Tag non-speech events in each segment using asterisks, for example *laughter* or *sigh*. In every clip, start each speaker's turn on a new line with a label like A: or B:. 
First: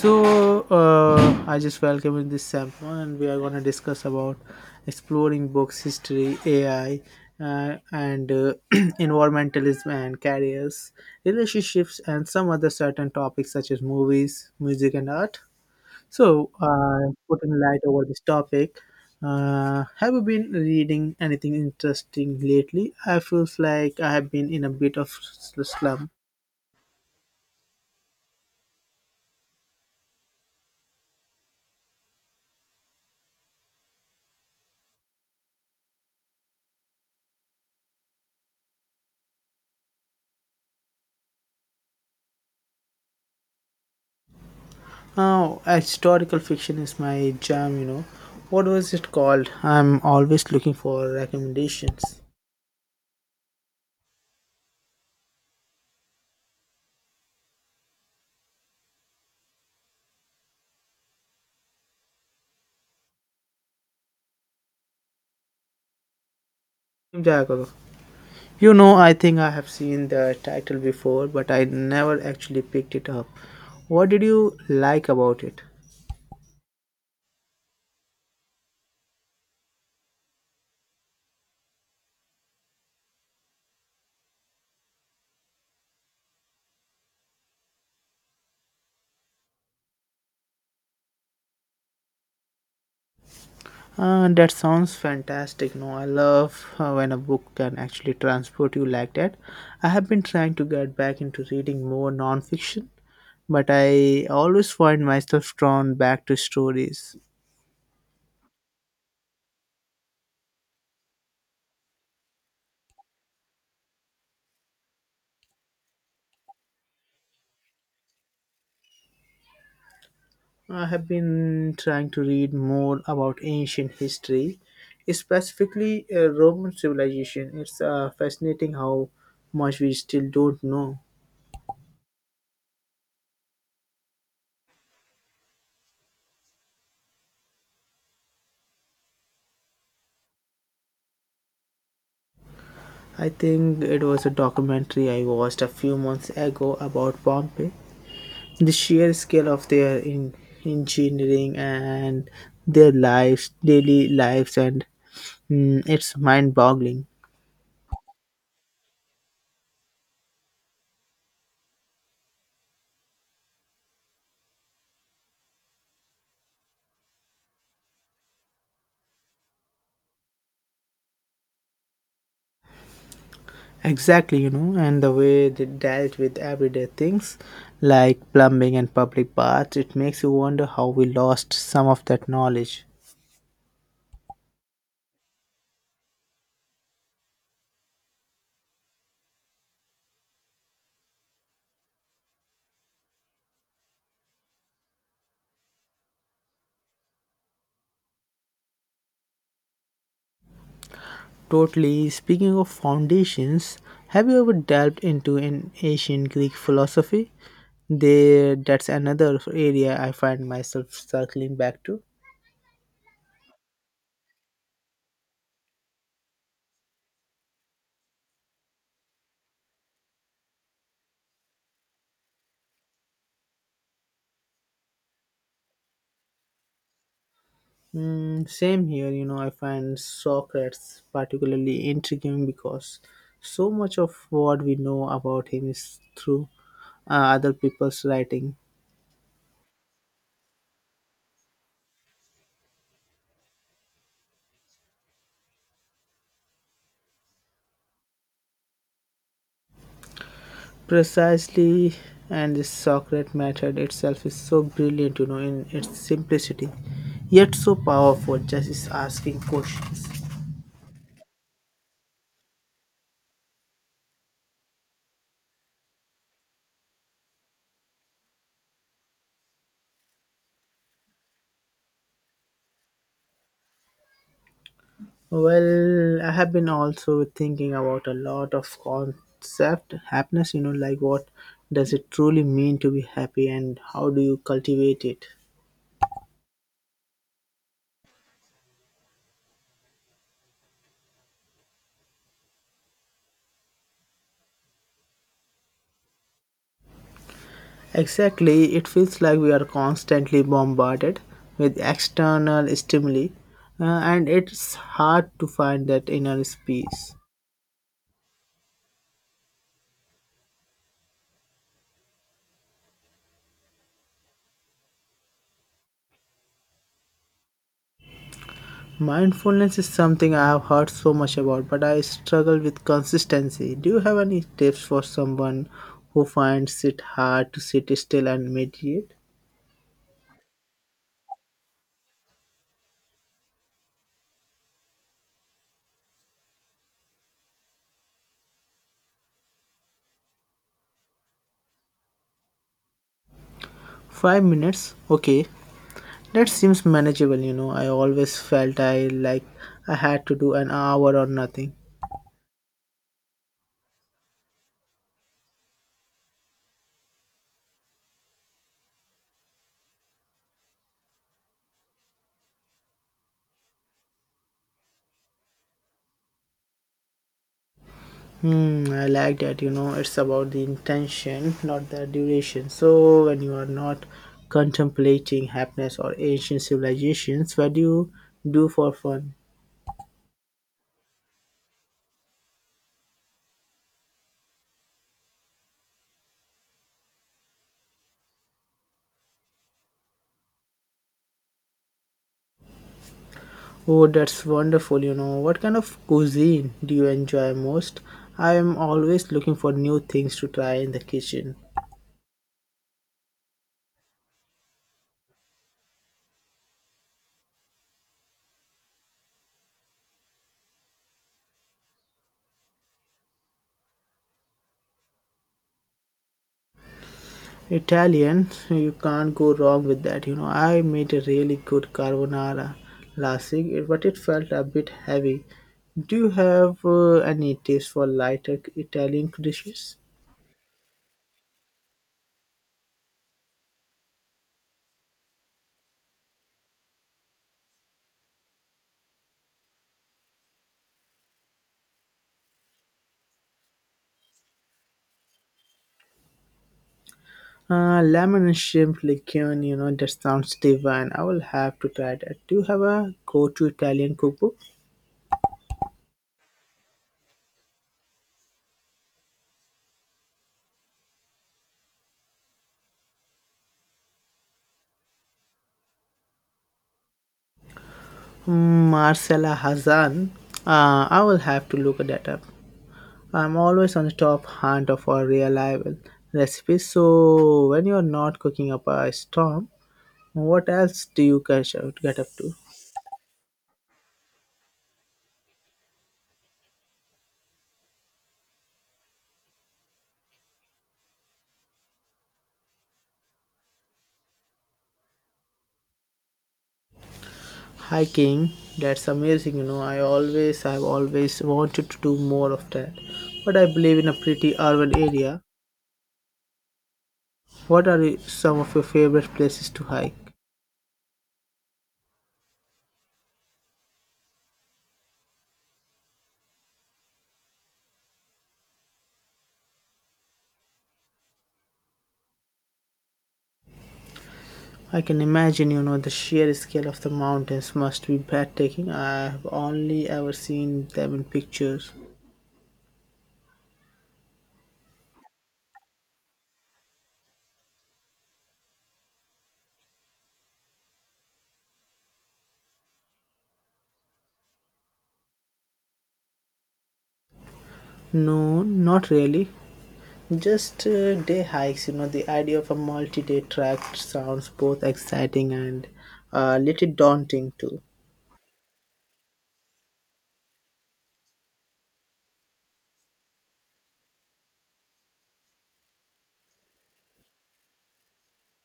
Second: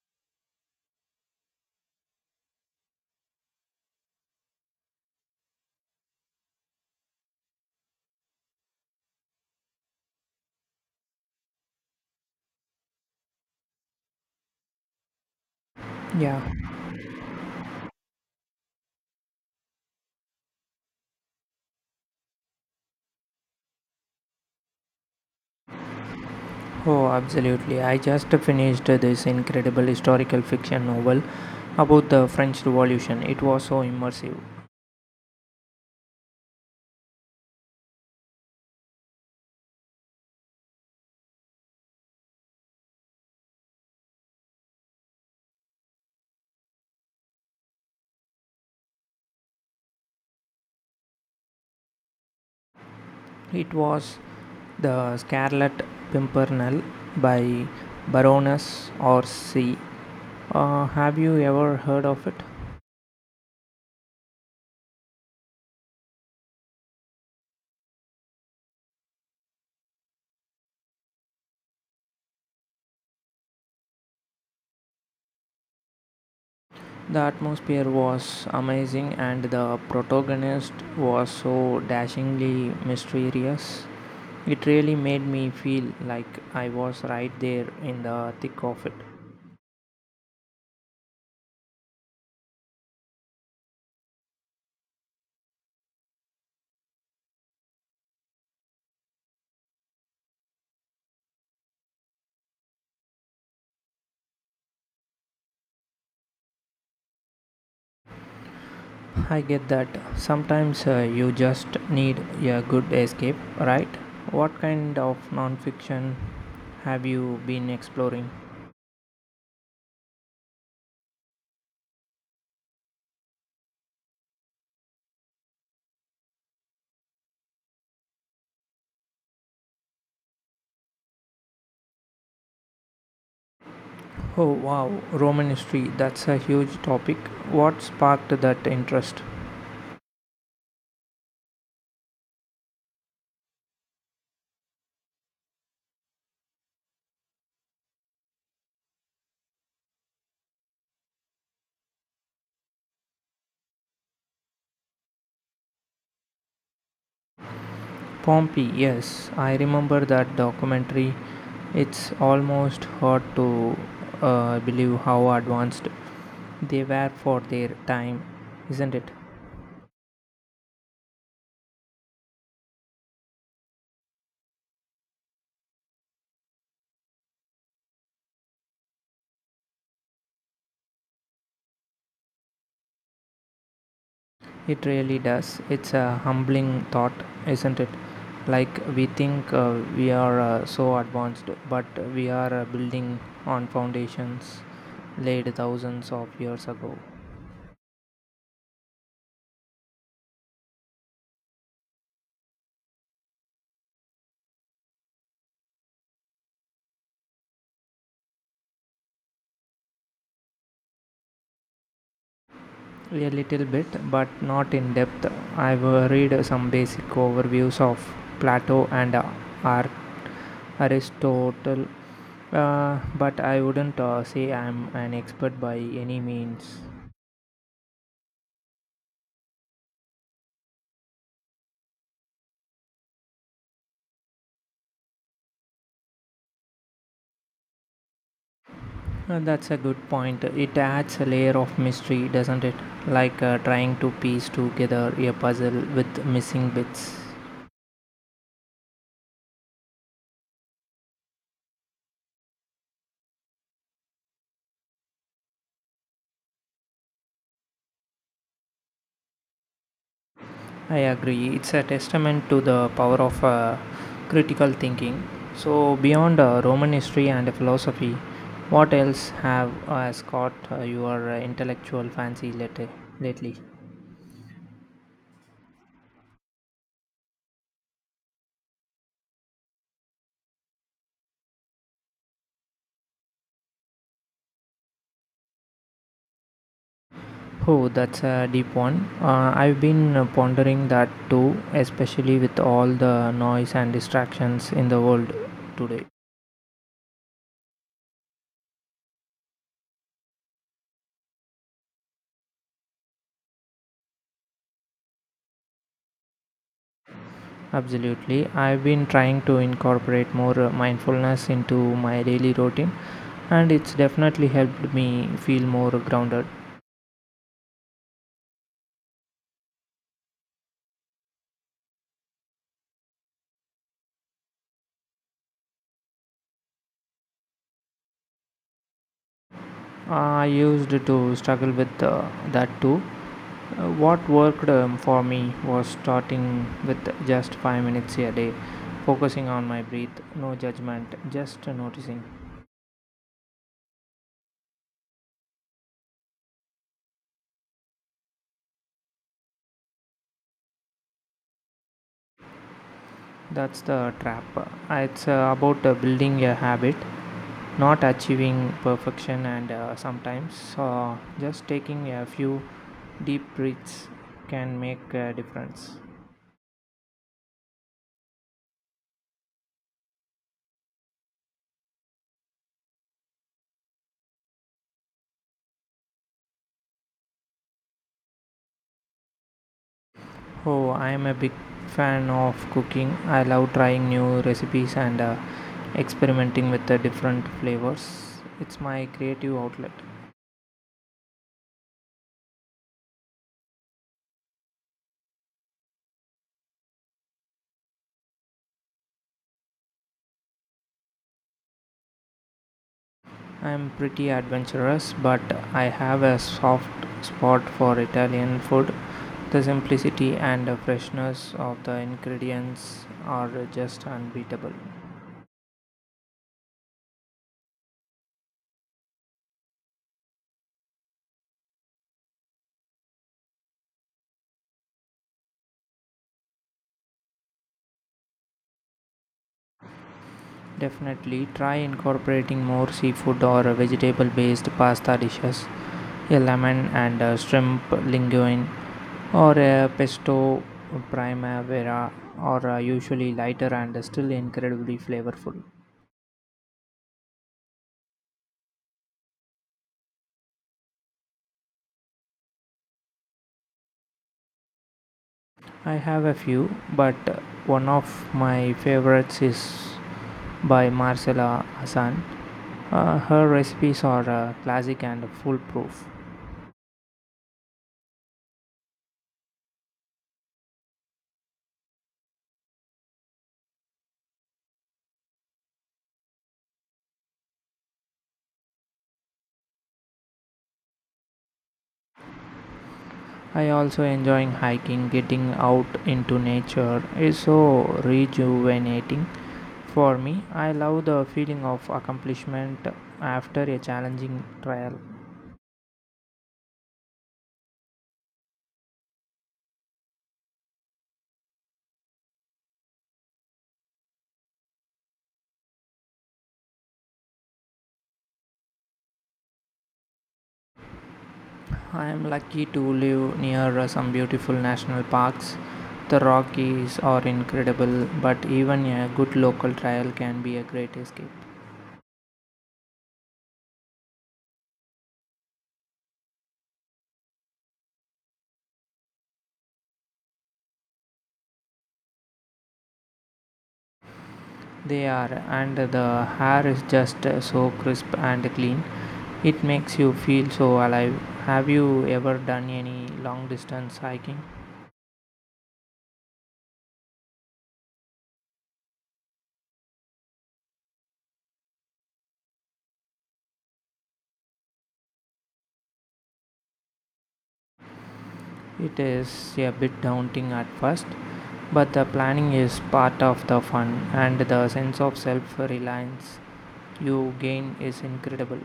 A: I just welcome in this sample, and we are going to discuss about exploring books, history, AI, and *clears throat* environmentalism and careers, relationships, and some other certain topics such as movies, music, and art.
B: Yeah,
A: So putting light over this topic. Have you been reading anything interesting lately? I feels like I have been in a bit of slump.
B: oh, absolutely. I just finished this incredible historical fiction novel about the French Revolution. It was so immersive.
A: Oh, historical fiction is my jam, you know. What was it called? I'm always looking for recommendations.
B: It was The Scarlet Pimpernel by Baroness Orsi. Have you ever heard of it?
A: Jago. You know, I think I have seen the title before, but I never actually picked it up. What did you like about it?
B: The atmosphere was amazing, and the protagonist was so dashingly mysterious. It really made me feel like I was right there in the thick of it.
A: That sounds fantastic. No, I love when a book can actually transport you like that. I have been trying to get back into reading more non-fiction, but I always find myself drawn back to stories.
B: I get that. Sometimes you just need a good escape, right? What kind of nonfiction have you been exploring?
A: I have been trying to read more about ancient history, specifically Roman civilization. It's fascinating how much we still don't know.
B: Oh wow, Roman history, that's a huge topic. What sparked that interest?
A: I think it was a documentary I watched a few months ago about Pompeii. The sheer scale of their engineering and their lives, daily lives, and it's mind-boggling.
B: Pompey, yes, I remember that documentary. It's almost hard to believe how advanced they were for their time, isn't it?
A: Exactly, you know, and the way they dealt with everyday things like plumbing and public baths, it makes you wonder how we lost some of that knowledge.
B: It really does. It's a humbling thought, isn't it? Like we think we are so advanced, but we are building on foundations laid thousands of years ago.
A: Totally. Speaking of foundations, have you ever delved into an ancient Greek philosophy? There, that's another area I find myself circling back to.
B: A little bit, but not in depth. I've read some basic overviews of Plato and Ar- Aristotle, but I wouldn't say I'm an expert by any means.
A: Mm, same here, you know, I find Socrates particularly intriguing because so much of what we know about him is through other people's writing.
B: That's a good point. It adds a layer of mystery, doesn't it? Like trying to piece together a puzzle with missing bits.
A: Precisely, and the Socrates method itself is so brilliant, you know, in its simplicity, yet so powerful, just is asking questions.
B: I agree. It's a testament to the power of critical thinking. So, beyond Roman history and philosophy, what else have has caught your intellectual fancy, lately?
A: Well, I have been also thinking about a lot of concept happiness, you know, like what does it truly mean to be happy and how do you cultivate it?
B: Oh, that's a deep one. I've been pondering that too, especially with all the noise and distractions in the world today.
A: Exactly, it feels like we are constantly bombarded with external stimuli uh, and it's hard to find that inner peace.
B: Absolutely. I've been trying to incorporate more mindfulness into my daily routine, and it's definitely helped me feel more grounded.
A: Mindfulness is something I have heard so much about, but I struggle with consistency. Do you have any tips for someone who finds it hard to sit still and meditate?
B: I used to struggle with that too. What worked for me was starting with just 5 minutes a day, focusing on my breath, no judgment, just noticing.
A: 5 minutes? Okay, that seems manageable, you know. I always felt I like I had to do an hour or nothing.
B: That's the trap. It's about building a habit not achieving perfection, and sometimes just taking a few deep breaths can make a difference.
A: Hmm, I like that, you know, it's about the intention, not the duration. So, when you are not contemplating happiness or ancient civilizations, what do you do for fun?
B: Oh, I am a big fan of cooking. I love trying new recipes and experimenting with the different flavors. It's my creative outlet.
A: Oh, that's wonderful, you know. What kind of cuisine do you enjoy most? I am always looking for new things to try in the kitchen.
B: I am pretty adventurous, but I have a soft spot for Italian food. The simplicity and the freshness of the ingredients are just unbeatable.
A: Italian, you can't go wrong with that, you know. I made a really good carbonara last week, but it felt a bit heavy. Do you have any tips for lighter Italian dishes?
B: Definitely try incorporating more seafood or vegetable based pasta dishes, a lemon and a shrimp linguine, or a pesto primavera, or usually lighter and still incredibly flavorful.
A: Lemon and shrimp liqueur, you know, that sounds divine. I will have to try that. Do you have a go to Italian cookbook?
B: I have a few, but one of my favorites is by Marcela Hassan. Her recipes are classic and foolproof.
A: Hmm, Marcella Hazan. I will have to look that up. I'm always on the top hunt for reliable recipes. So when you're not cooking up a storm, what else do you get up to?
B: I also enjoying hiking. Getting out into nature is so rejuvenating for me. I love the feeling of accomplishment after a challenging trial.
A: Hiking. That's amazing. You know, I've always wanted to do more of that. But I believe in a pretty urban area. What are some of your favorite places to hike?
B: I am lucky to live near some beautiful national parks. The Rockies are incredible, but even a good local trail can be a great escape.
A: I can imagine, you know, the sheer scale of the mountains must be breathtaking. I have only ever seen them in pictures.
B: They are, and the air is just so crisp and clean. It makes you feel so alive. Have you ever done any long distance hiking?
A: No, not really. Just day hikes, you know, the idea of a multi day trek sounds both exciting and a little daunting too.
B: It is a bit daunting at first, but the planning is part of the fun, and the sense of self reliance you gain is incredible.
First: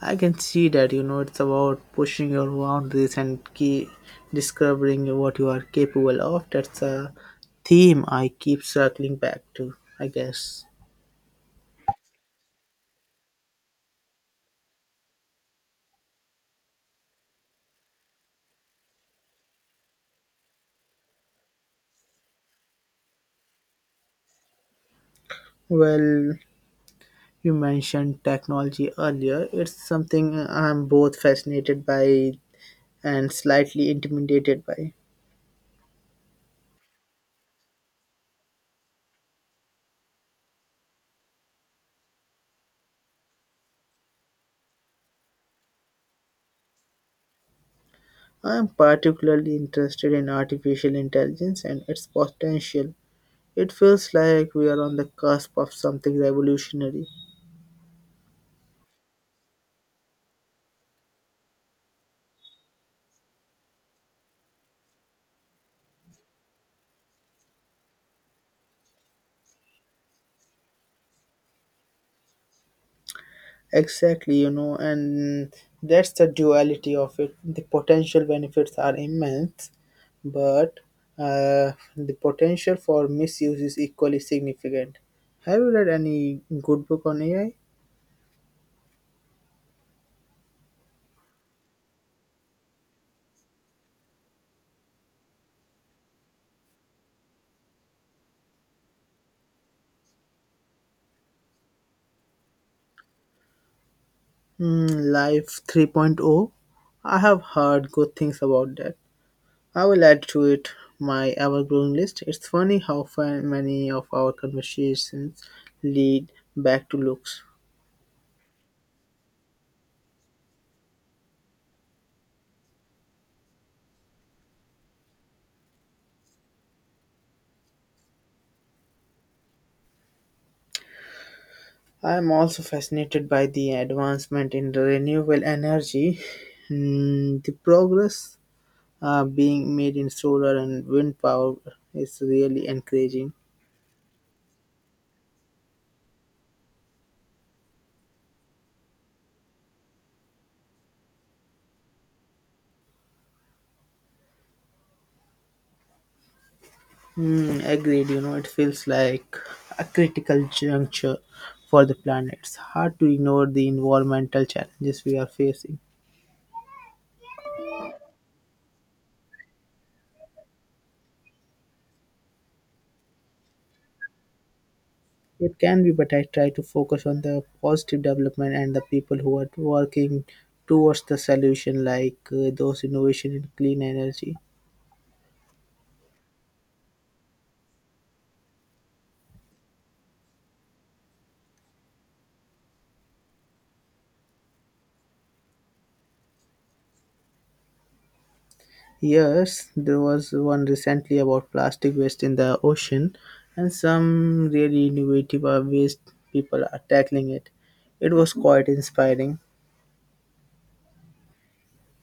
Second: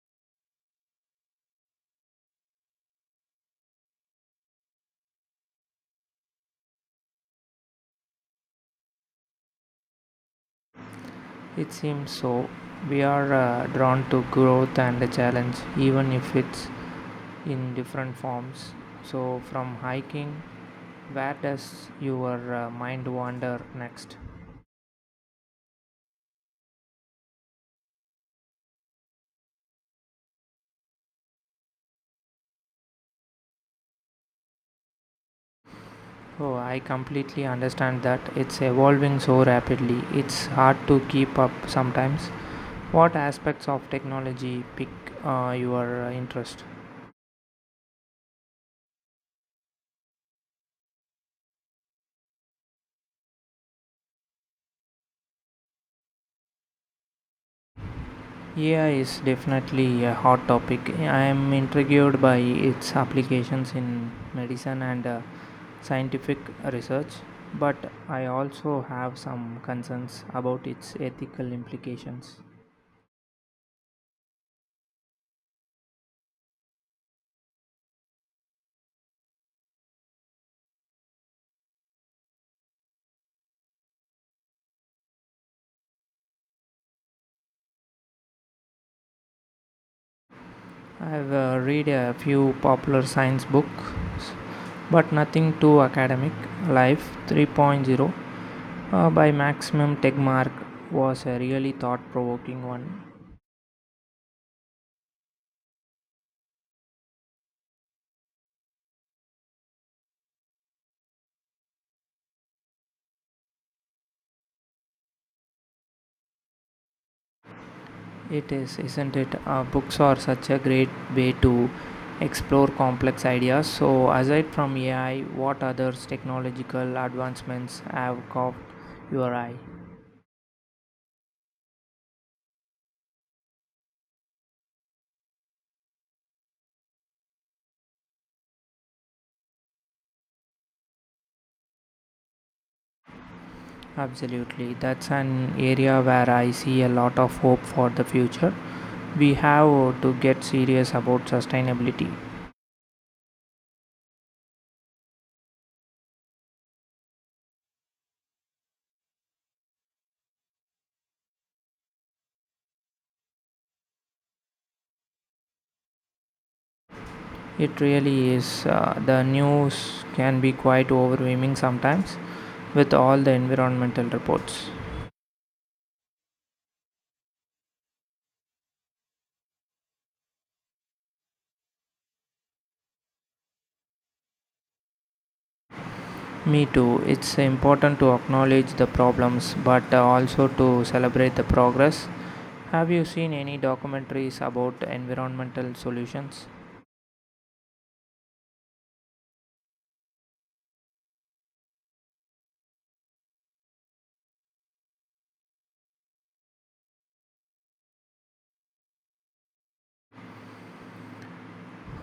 A: I can see that, you know, it's about pushing your boundaries and key discovering what you are capable of. That's a theme I keep circling back to, I guess.
B: It seems so. We are drawn to growth and challenge, even if it's in different forms. So, from hiking, where does your mind wander next?
A: Well, you mentioned technology earlier. It's something I'm both fascinated by and slightly intimidated by.
B: Oh, I completely understand that. It's evolving so rapidly. It's hard to keep up sometimes. What aspects of technology pick your interest?
A: I'm particularly interested in artificial intelligence and its potential. It feels like we are on the cusp of something revolutionary.
B: AI is definitely a hot topic. I am intrigued by its applications in medicine and scientific research, but I also have some concerns about its ethical implications.
A: Exactly, you know, and that's the duality of it. The potential benefits are immense, but the potential for misuse is equally significant. Have you read any good book on AI?
B: I've read a few popular science books, but nothing too academic. Life 3.0, by Maximum Tegmark, was a really thought provoking one.
A: Hmm, Life 3.0? I have heard good things about that. I will add to it my ever-growing list. It's funny how many of our conversations lead back to looks.
B: It is, isn't it? Books are such a great way to explore complex ideas. So, aside from AI, what other technological advancements have caught your eye?
A: I am also fascinated by the advancement in the renewable energy. Mm, the progress being made in solar and wind power is really encouraging.
B: Absolutely, that's an area where I see a lot of hope for the future. We have to get serious about sustainability.
A: Mm, agreed, you know, it feels like a critical juncture for the planet. It's hard to ignore the environmental challenges we are facing.
B: It really is. The news can be quite overwhelming sometimes with all the environmental reports.
A: It can be, but I try to focus on the positive development and the people who are working towards the solution, like those innovation in clean energy.
B: Me too. It's important to acknowledge the problems, but also to celebrate the progress. Have you seen any documentaries about environmental solutions?
A: Yes, there was one recently about plastic waste in the ocean and some really innovative ways people are tackling it. It was quite inspiring.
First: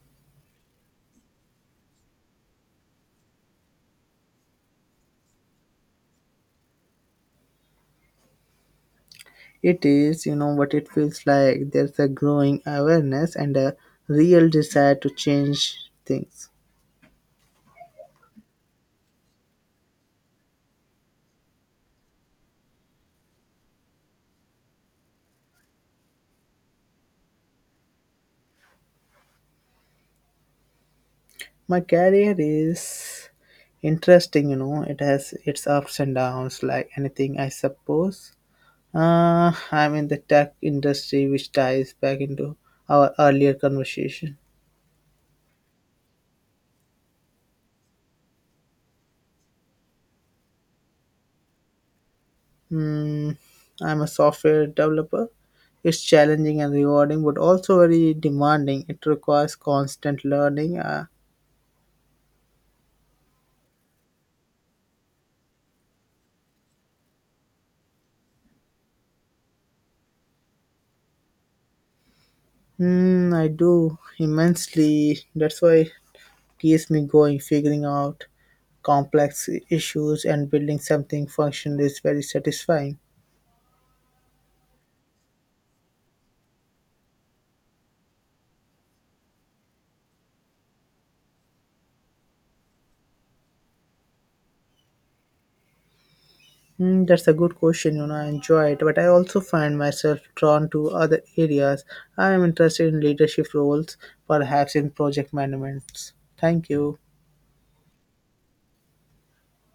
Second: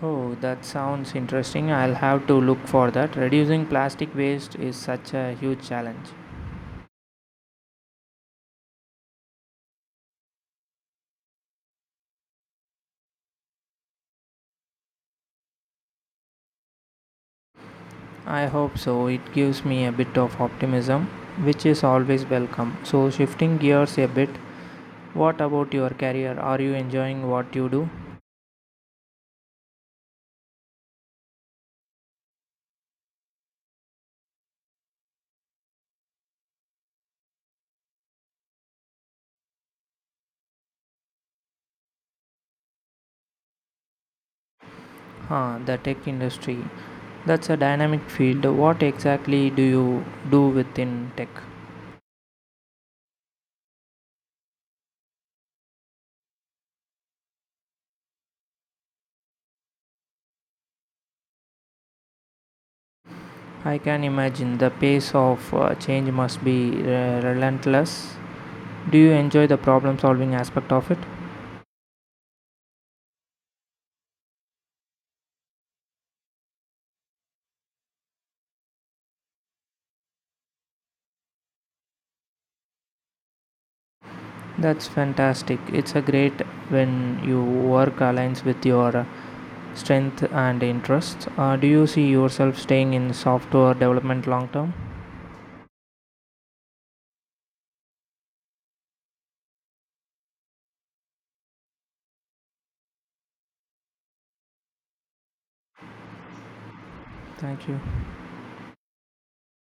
B: Oh, that sounds interesting. I'll have to look for that. Reducing plastic waste is such a huge challenge.
A: It is, you know, what it feels like there's a growing awareness and a real desire to change things.
B: I hope so. It gives me a bit of optimism, which is always welcome. So, shifting gears a bit, what about your career? Are you enjoying what you do?
A: My career is interesting, you know, it has its ups and downs like anything, I suppose. I'm in the tech industry, which ties back into our earlier conversation.
B: Huh, the tech industry. That's a dynamic field. What exactly do you do within tech?
A: Mm, I'm a software developer. It's challenging and rewarding, but also very demanding. It requires constant learning.
B: I can imagine the pace of change must be relentless. Do you enjoy the problem solving aspect of it?
A: I do immensely. That's why it keeps me going, figuring out complex issues and building something functional is very satisfying.
B: That's fantastic. It's a great when your work aligns with your strength and interests. Do you see yourself staying in software development long term?
A: Hmm, that's a good question. You know, I enjoy it, but I also find myself drawn to other areas. I am interested in leadership roles, perhaps in project management. Thank you.
B: Thank you.